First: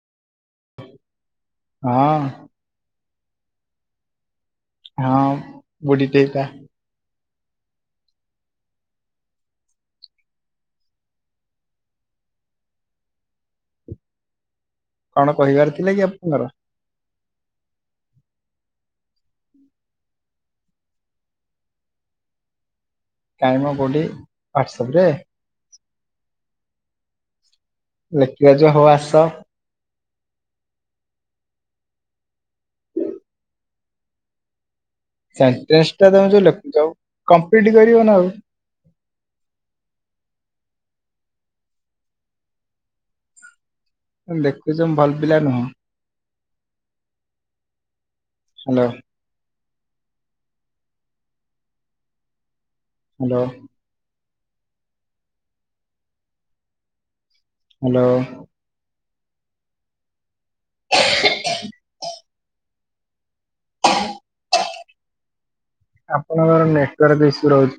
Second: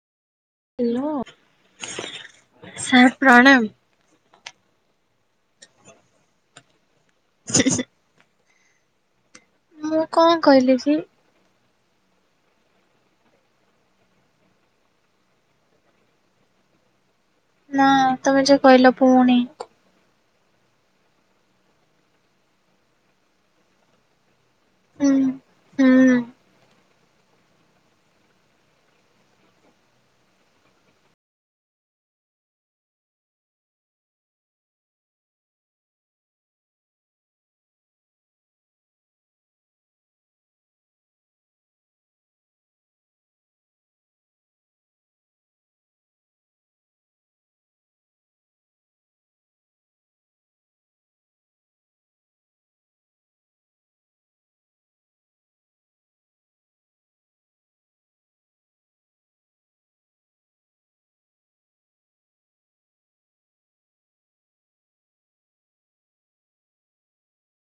Hello. ହଁ। Sir ପ୍ରଣାମ। ହଁ ବୁ଼ଢୀ ଟେ ହେଇଥା। ମୁଁ କଣ କହିଲି କି? କଣ କହିବାର ଥିଲା କି ଆପଣଙ୍କର? ନା ତୋମେ ଯୋଉ କହିଲ ପୁଣି କାଇଁ ମ କୋଉଠି ହ୍ୱାଟସପ ରେ। ହୁଁ ହୁଁ। ଲେକିବା ଯିବା ହଉ ଆସ। ସେଣ୍ଟେନ୍ସ ଟା ତମେ ଯୋଉ ଲେଖୁଚ କମ୍ପ୍ଲିଟ କରିବନା ଆଉ। ତମେ ଦେଖୁଛ ମୁଁ ଭଲପିଲା ନହଁ। ହାଲୋ। ହାଲୋ। ହାଲୋ। ଆପଣଙ୍କର ନେଟୱାର୍କ ଇସୁ ରହୁଛି।